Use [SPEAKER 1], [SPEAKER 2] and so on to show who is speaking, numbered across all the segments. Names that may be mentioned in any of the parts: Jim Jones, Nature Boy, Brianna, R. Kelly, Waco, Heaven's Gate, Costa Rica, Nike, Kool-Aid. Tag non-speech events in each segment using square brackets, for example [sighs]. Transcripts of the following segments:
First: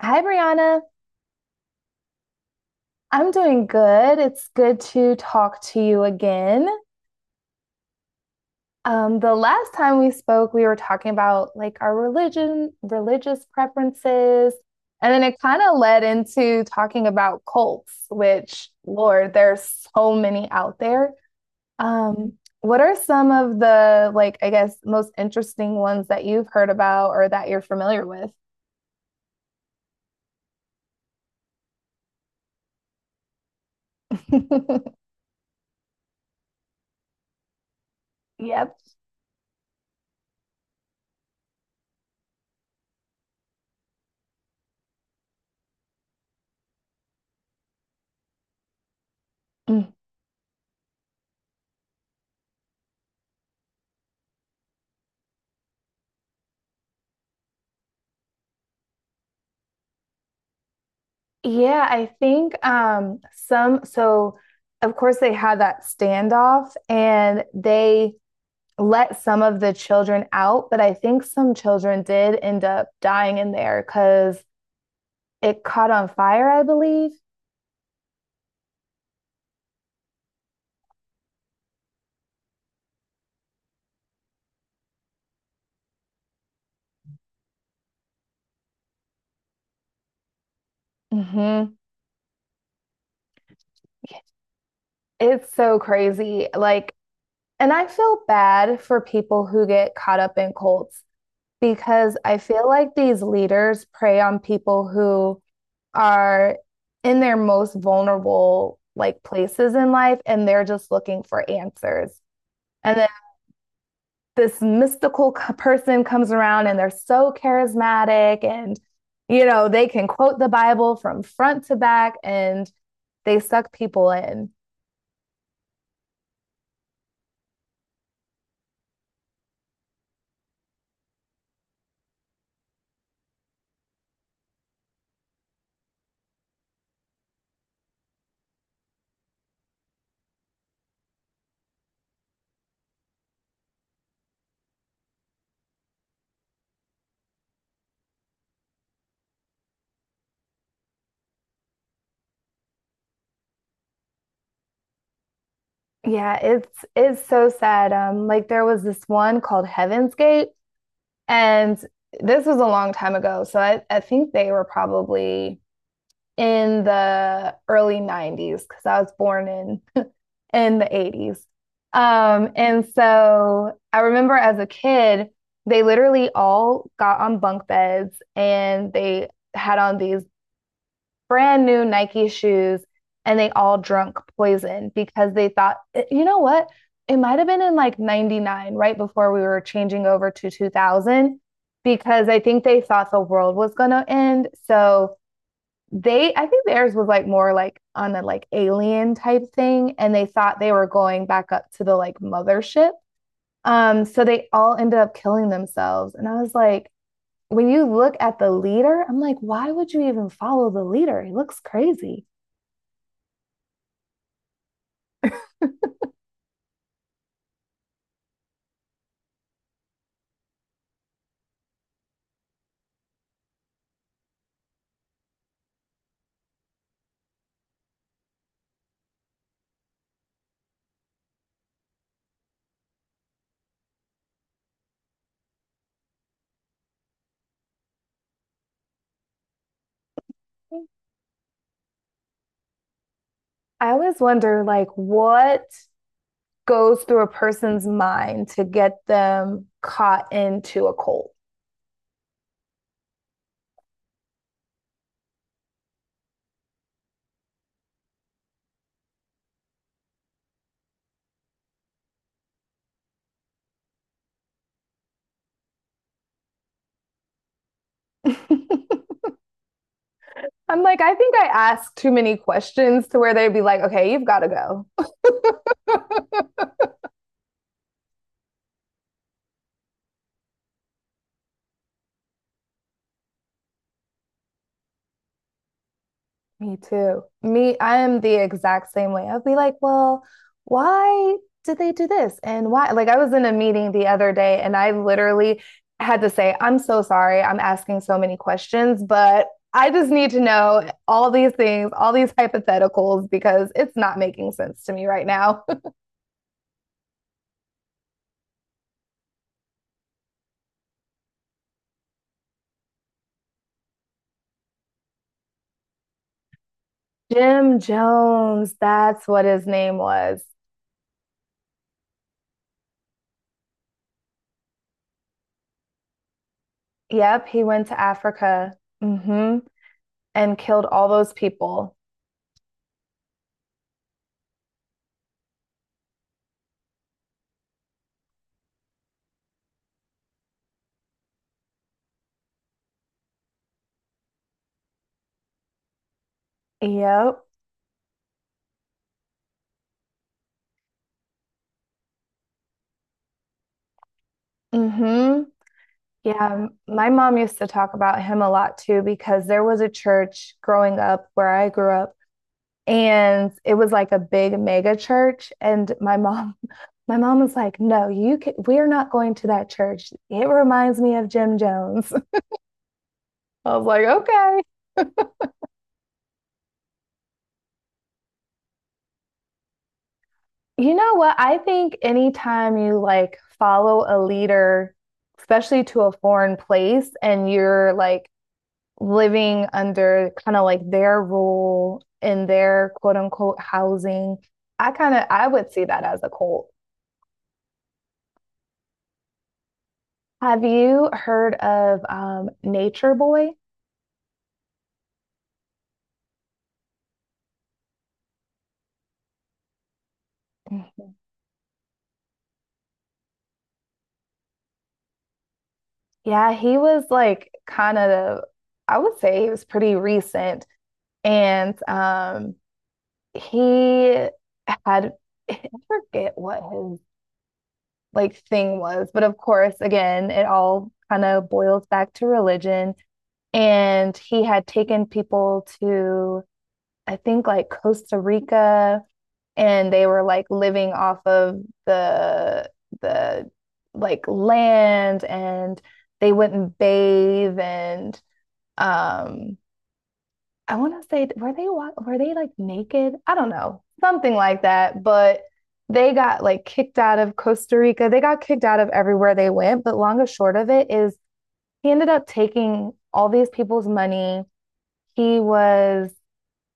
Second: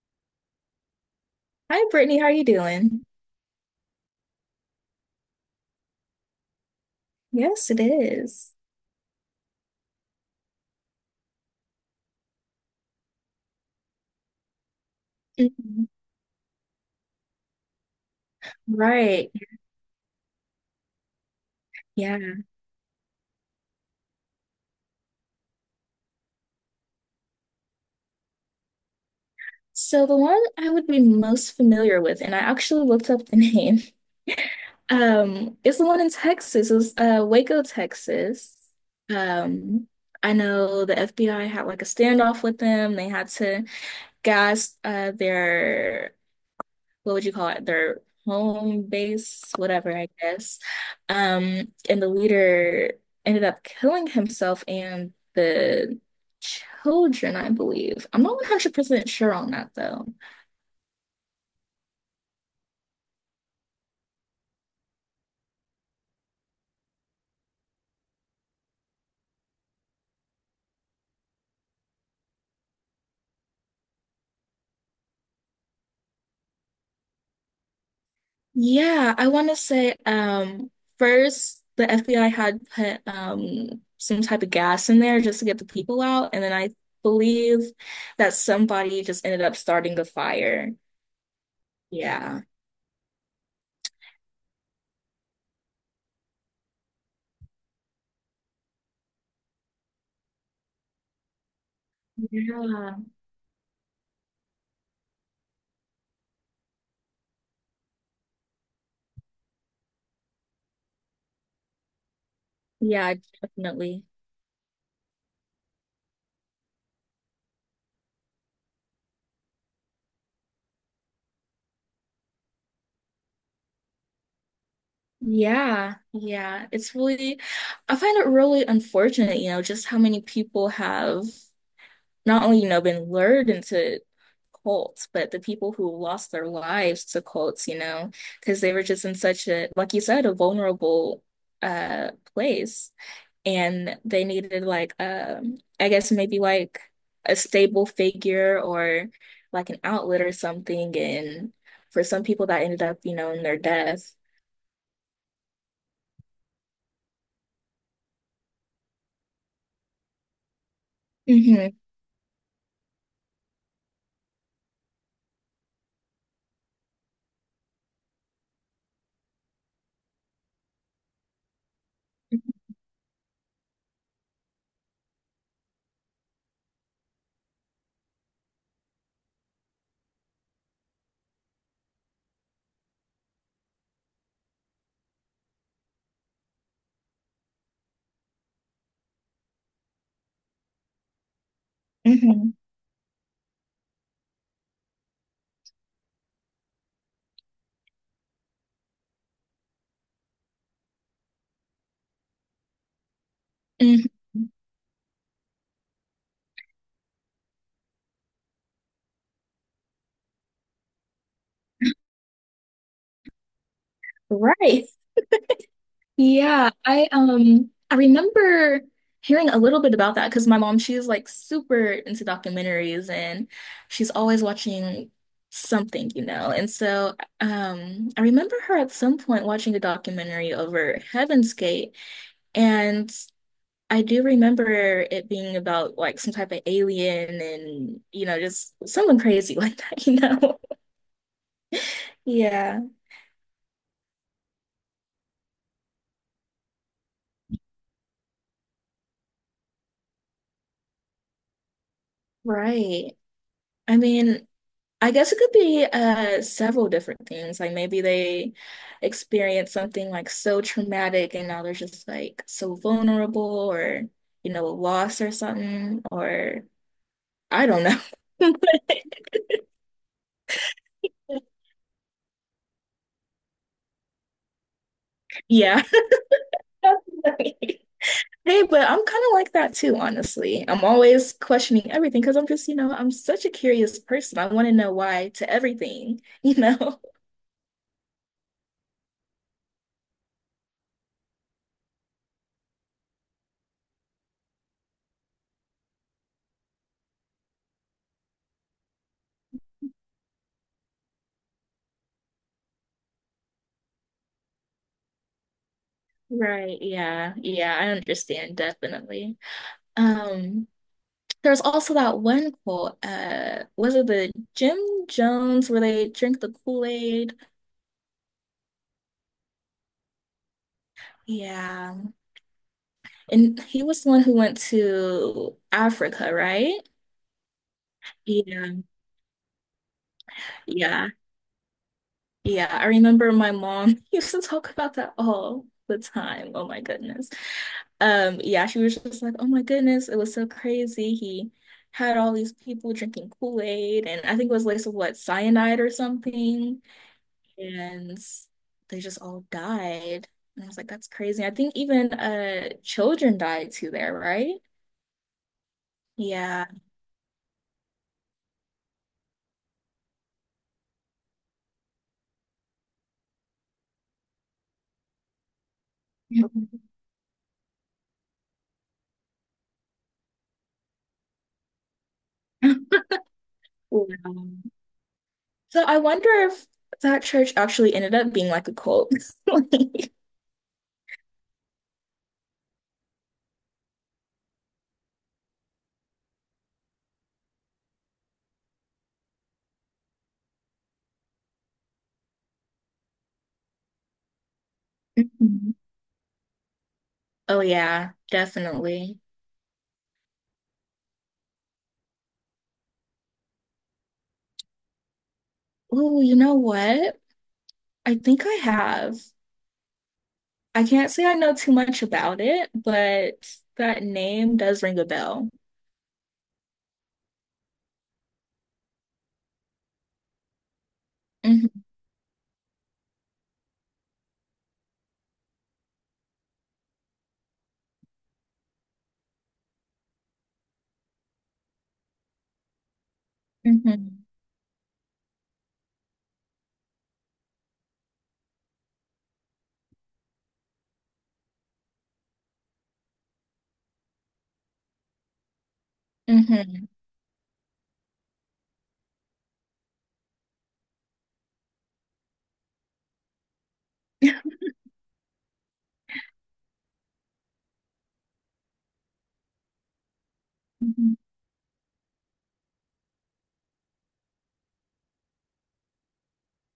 [SPEAKER 1] Hi, Brianna.
[SPEAKER 2] Hi, Brittany. How are you doing?
[SPEAKER 1] I'm doing good. It's good to talk to you again.
[SPEAKER 2] Yes, it is.
[SPEAKER 1] The last time we spoke, we were talking about like our religion, religious preferences, and then it kind of
[SPEAKER 2] Mhm.
[SPEAKER 1] led into talking about cults, which,
[SPEAKER 2] Right.
[SPEAKER 1] Lord, there's so many out there. Um,
[SPEAKER 2] Yeah.
[SPEAKER 1] what are some of the like, I guess, most interesting ones that you've heard about or that you're familiar with?
[SPEAKER 2] So the one I would be most familiar with, and I actually looked up the name, [laughs] is the one in Texas. It was Waco,
[SPEAKER 1] [laughs]
[SPEAKER 2] Texas.
[SPEAKER 1] Yep.
[SPEAKER 2] Um, I know the FBI had like a standoff with them. They had to gas their what would you call it? Their home base, whatever, I guess. And the leader ended up killing himself and the children, I believe. I'm not 100% sure on that though.
[SPEAKER 1] Yeah, I think some so of course they had that standoff and they let some of the children out, but I think some children did end up dying in there because it caught on fire, I believe.
[SPEAKER 2] Yeah, I want to say first the FBI had put some type of gas in there just to get the people out, and then I believe that somebody just ended up starting the fire.
[SPEAKER 1] Hmm.
[SPEAKER 2] Yeah.
[SPEAKER 1] It's so crazy. Like, and I feel bad for people who get caught up in cults because I feel like
[SPEAKER 2] Yeah.
[SPEAKER 1] these leaders prey on people who are in their most vulnerable like places in life and they're just looking for answers. And then
[SPEAKER 2] Yeah, definitely.
[SPEAKER 1] this mystical person comes around and they're so charismatic and you know, they can quote the Bible from front to back and they suck people in.
[SPEAKER 2] Yeah. It's I find it really unfortunate, you know, just how many people have not only, you know, been lured into cults, but the people who lost their lives to cults, you know, because they were just in such a, like you said, a vulnerable place. And they needed like I guess maybe like a stable figure or like an outlet or something. And for some people that ended up, you know, in their death.
[SPEAKER 1] Yeah, it's so sad. Like there was this one called Heaven's Gate
[SPEAKER 2] Hmm.
[SPEAKER 1] and this was a long time ago. So I think they were probably in the early 90s because I was born in [laughs] in the 80s. And so I remember as a kid, they literally all got on bunk beds and they had on these brand new Nike shoes and they all drunk poison because they thought, "Eh, you know what? It might have been in like 99, right before we were changing over to 2000, because I
[SPEAKER 2] Hmm.
[SPEAKER 1] think they thought the world was going to end. So they I think theirs was like more like on a like alien type thing, and they thought they were going back up to the like mothership.
[SPEAKER 2] Hmm.
[SPEAKER 1] So they all ended up killing themselves. And I was like, when you look at the leader, I'm like, why would you even follow the leader? He looks crazy.
[SPEAKER 2] Right. Yeah, I remember hearing a little bit about that because my mom, she's like super into documentaries and she's always watching something, you know. And so I remember her at some point watching a documentary over Heaven's Gate and I do remember it being about like some type of alien and you know just someone crazy [laughs] like that, you know. Yeah,
[SPEAKER 1] I always wonder like what goes through a person's mind to get them caught into a cult? [laughs]
[SPEAKER 2] right. I mean, I guess it could be several different things. Like maybe they experience something like so traumatic and now they're just like so vulnerable or you know, a loss or something or I don't know. [laughs]
[SPEAKER 1] I'm like, I think I ask too many questions to where they'd be like, okay, you've got to go.
[SPEAKER 2] Yeah.
[SPEAKER 1] [laughs]
[SPEAKER 2] Definitely. Hey, but I'm kind of like that too, honestly. I'm always questioning everything because I'm just, you know, I'm such a curious person. I want to know why to everything, you
[SPEAKER 1] Me
[SPEAKER 2] know? [laughs]
[SPEAKER 1] too. Me, I am the exact same way. I'll be like, well, why did they do this? And why? Like, I was in a meeting the other day and I literally had to say, I'm so sorry. I'm asking so many questions, but I just need to know all these things, all these hypotheticals, because it's not making sense to me right now. [laughs]
[SPEAKER 2] Right, yeah, I understand definitely. Um, There's also that one quote, was it the Jim Jones where they drink the Kool-Aid?
[SPEAKER 1] Jim Jones, that's what his name was.
[SPEAKER 2] Yeah. And he was the one who went to Africa, right?
[SPEAKER 1] Yep, he went to
[SPEAKER 2] Yeah.
[SPEAKER 1] Africa. Mm hmm And killed all
[SPEAKER 2] Yeah.
[SPEAKER 1] those people.
[SPEAKER 2] Yeah. I remember my mom [laughs] used to talk about that all the time. Oh my goodness. Yeah, she was just like, oh my goodness, it was so crazy. He had all these people drinking Kool-Aid, and I think it was like some what cyanide or something.
[SPEAKER 1] Yep.
[SPEAKER 2] And they just all died. And I was like, that's crazy. I think even children died too there, right?
[SPEAKER 1] mm hmm
[SPEAKER 2] Yeah.
[SPEAKER 1] Yeah, my mom used to talk about him a lot too because there was a church growing up where I grew up and it was like a big mega church and my mom
[SPEAKER 2] Mhm.
[SPEAKER 1] [laughs] my mom was like, "No, you can, we're not going to that church. It reminds me of Jim Jones." [laughs] I was like, "Okay."
[SPEAKER 2] Wow. So I wonder if that church actually ended up being like a cult. [laughs] Like—
[SPEAKER 1] You know what? I think anytime you like follow a leader, especially to a foreign place and you're like living under kind of like their rule in their quote unquote housing. I kind of I would
[SPEAKER 2] Mhm.
[SPEAKER 1] see that as a cult.
[SPEAKER 2] Oh yeah, definitely.
[SPEAKER 1] Have you heard of Nature Boy?
[SPEAKER 2] Oh, you know what? I think I have. I can't
[SPEAKER 1] Mm-hmm.
[SPEAKER 2] say I know too much about it, but that name does ring a bell.
[SPEAKER 1] Yeah, he was like kind of I would say he was pretty recent, and
[SPEAKER 2] Hmm.
[SPEAKER 1] he had I forget what his like thing was, but of course, again, it all kind of boils back to religion. And
[SPEAKER 2] Hmm.
[SPEAKER 1] he had taken people to, I think, like Costa Rica, and they were like living off of the the like land, and they wouldn't
[SPEAKER 2] Hmm.
[SPEAKER 1] bathe, and um, I want to say, were they like naked? I don't know, something
[SPEAKER 2] [laughs]
[SPEAKER 1] like that, but. They got like kicked out of Costa Rica. They got kicked out of everywhere they went. But long and short of it is, he ended up taking all these people's money he was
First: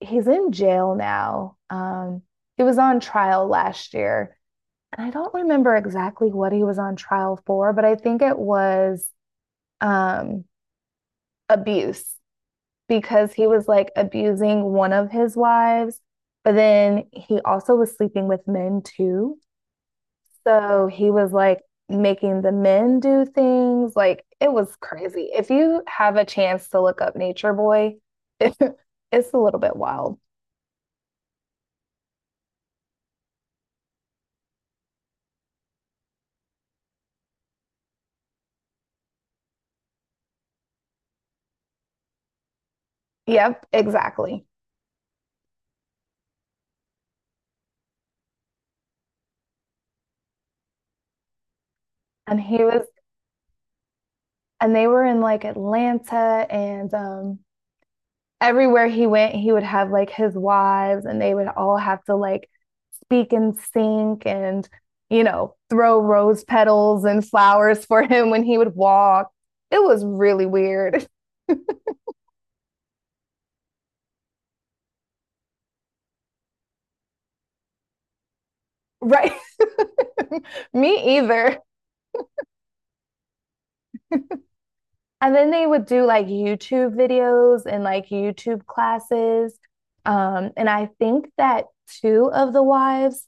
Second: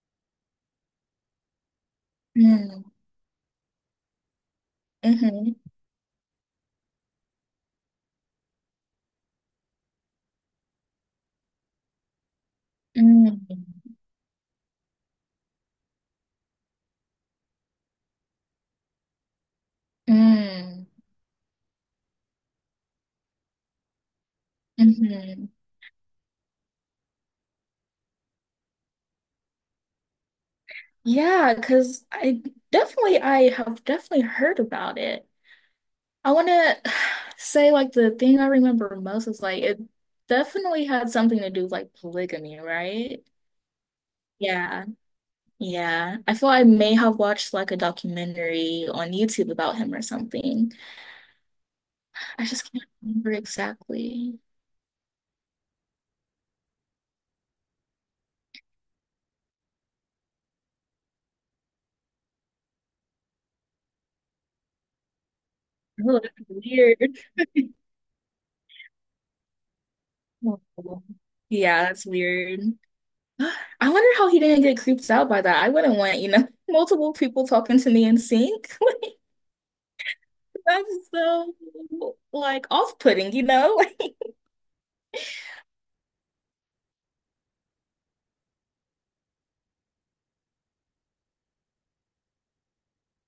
[SPEAKER 1] he's in jail now. He was
[SPEAKER 2] Hmm.
[SPEAKER 1] on trial last year, and I don't
[SPEAKER 2] Hmm.
[SPEAKER 1] remember exactly what he was on trial for, but I think it was um abuse because
[SPEAKER 2] Mm,
[SPEAKER 1] he was like abusing one of his wives, but then he also was sleeping with men too.
[SPEAKER 2] mm,
[SPEAKER 1] So he was like making the men do things. Like it was crazy.
[SPEAKER 2] mm-hmm.
[SPEAKER 1] If you have a chance to look up Nature Boy, [laughs] it's a little bit wild.
[SPEAKER 2] Yeah, because I have definitely heard about it. I want to [sighs] say like the thing I remember most is like it definitely had something to do with like polygamy, right?
[SPEAKER 1] Yep, exactly.
[SPEAKER 2] Yeah, yeah. I feel I may have watched like a documentary on YouTube about him or something.
[SPEAKER 1] And
[SPEAKER 2] I
[SPEAKER 1] he
[SPEAKER 2] just can't
[SPEAKER 1] was,
[SPEAKER 2] remember exactly.
[SPEAKER 1] and they were in like Atlanta and everywhere he went, he would have like his wives and they would all have to like speak in sync and, you know, throw
[SPEAKER 2] Oh, that's
[SPEAKER 1] rose petals
[SPEAKER 2] weird.
[SPEAKER 1] and
[SPEAKER 2] [laughs]
[SPEAKER 1] flowers for him when he would walk. It was really
[SPEAKER 2] Oh.
[SPEAKER 1] weird. [laughs]
[SPEAKER 2] Yeah, that's weird. [gasps] I wonder how he didn't get creeped out by that. I wouldn't want, you know, [laughs] multiple people talking to me in sync. [laughs]
[SPEAKER 1] Right.
[SPEAKER 2] Like,
[SPEAKER 1] [laughs]
[SPEAKER 2] that's
[SPEAKER 1] Me
[SPEAKER 2] so
[SPEAKER 1] either.
[SPEAKER 2] like off-putting, you know?
[SPEAKER 1] And then they would do like YouTube videos and like YouTube classes. And I think that two of the wives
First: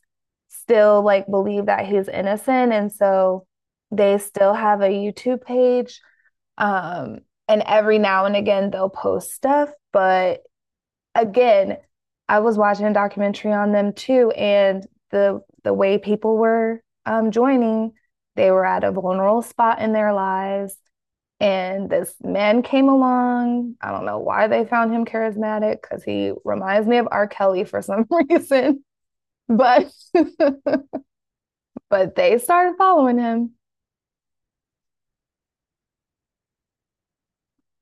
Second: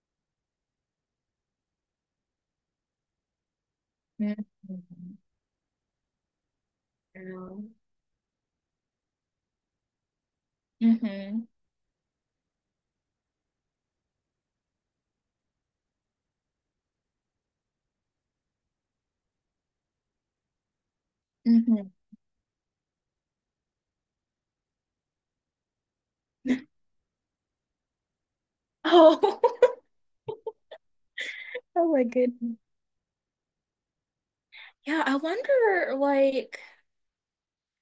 [SPEAKER 1] still like believe that he's innocent. And so they
[SPEAKER 2] [laughs] Mhm.
[SPEAKER 1] still have a YouTube page. Um, and
[SPEAKER 2] Girl.
[SPEAKER 1] every now and again they'll post stuff. But
[SPEAKER 2] Hmm.
[SPEAKER 1] again, I was watching a documentary on them too, and the way people were joining, they were at a vulnerable spot in their lives
[SPEAKER 2] Hmm.
[SPEAKER 1] and this man came along. I don't know why they found him charismatic because he reminds me of R. Kelly for some reason.
[SPEAKER 2] Oh, [laughs]
[SPEAKER 1] But [laughs]
[SPEAKER 2] oh my
[SPEAKER 1] but they
[SPEAKER 2] goodness.
[SPEAKER 1] started following him.
[SPEAKER 2] Yeah, I wonder, like,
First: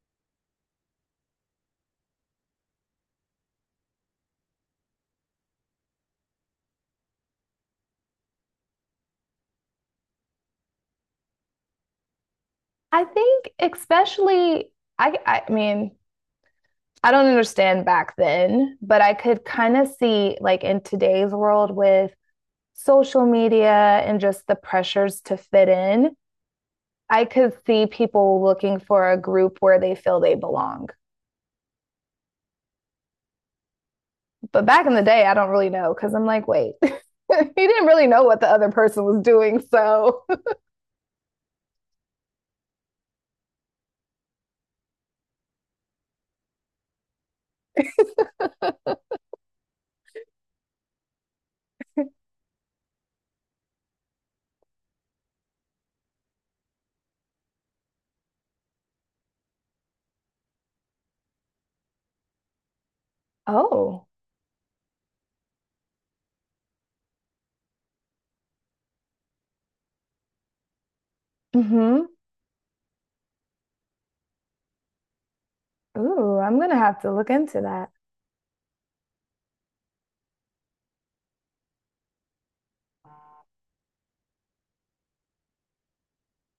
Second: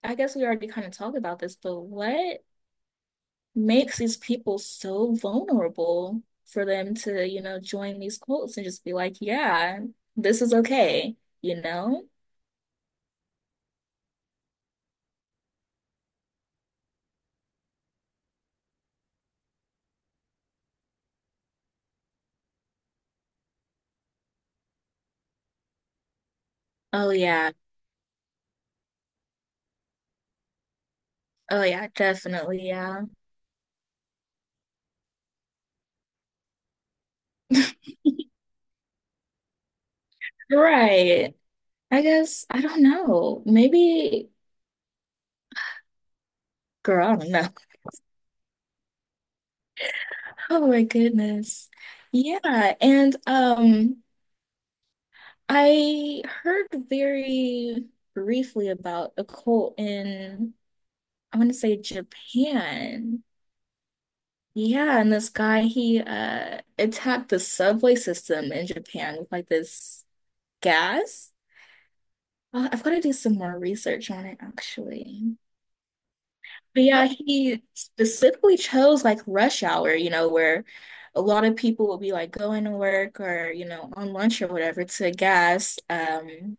[SPEAKER 2] I guess we already kind of talked about this, but what makes these people so vulnerable for them to, you know, join these cults and just be like, yeah, this is okay, you know?
[SPEAKER 1] I think especially I mean, I don't understand back then, but I could kind of see like in today's world with social media and just the pressures to fit in,
[SPEAKER 2] Oh,
[SPEAKER 1] I
[SPEAKER 2] yeah.
[SPEAKER 1] could see people looking for a group where they feel they belong.
[SPEAKER 2] Oh yeah, definitely, yeah.
[SPEAKER 1] But back in the day, I don't really know because I'm like, wait, [laughs] he didn't
[SPEAKER 2] [laughs]
[SPEAKER 1] really know what the other person was doing. So, [laughs]
[SPEAKER 2] Right. I guess I don't know. Maybe girl, I don't know. [laughs] Oh my goodness. Yeah, and I heard very briefly about a cult in I want to say Japan.
[SPEAKER 1] oh,
[SPEAKER 2] Yeah, and this guy he attacked the subway system in Japan with like this gas.
[SPEAKER 1] hmm.
[SPEAKER 2] I've got to do some more research on it actually.
[SPEAKER 1] Ooh, I'm gonna
[SPEAKER 2] But
[SPEAKER 1] have
[SPEAKER 2] yeah,
[SPEAKER 1] to look into
[SPEAKER 2] he
[SPEAKER 1] that.
[SPEAKER 2] specifically chose like rush hour, you know, where a lot of people will be like going to work or, you know, on lunch or whatever to gas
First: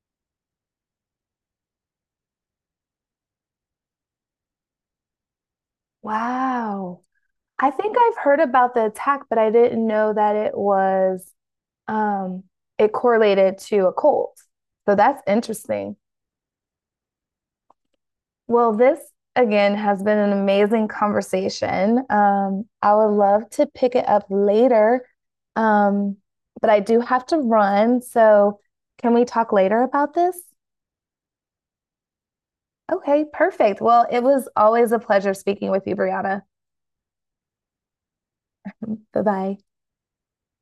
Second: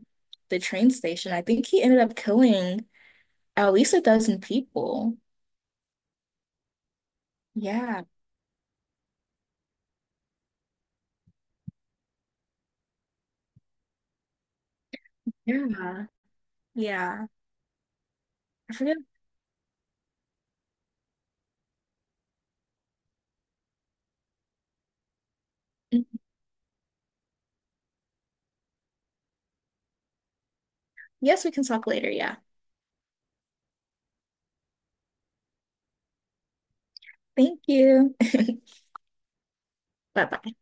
[SPEAKER 2] the train station. I think he ended up killing at least a dozen people.
[SPEAKER 1] Wow. I think
[SPEAKER 2] Yeah.
[SPEAKER 1] I've heard about the attack, but I didn't know that it was um it correlated to a cult. So that's interesting.
[SPEAKER 2] Yeah. Yeah.
[SPEAKER 1] Well,
[SPEAKER 2] I forget.
[SPEAKER 1] this again has been an amazing conversation. I would love to pick it up later,
[SPEAKER 2] Mhm.
[SPEAKER 1] um, but I do have to run. So, can we talk later about this?
[SPEAKER 2] Yes, we can talk later. Yeah.
[SPEAKER 1] Okay, perfect. Well, it was always a pleasure speaking with you, Brianna.
[SPEAKER 2] Thank you. [laughs]
[SPEAKER 1] Bye bye.
[SPEAKER 2] Bye bye.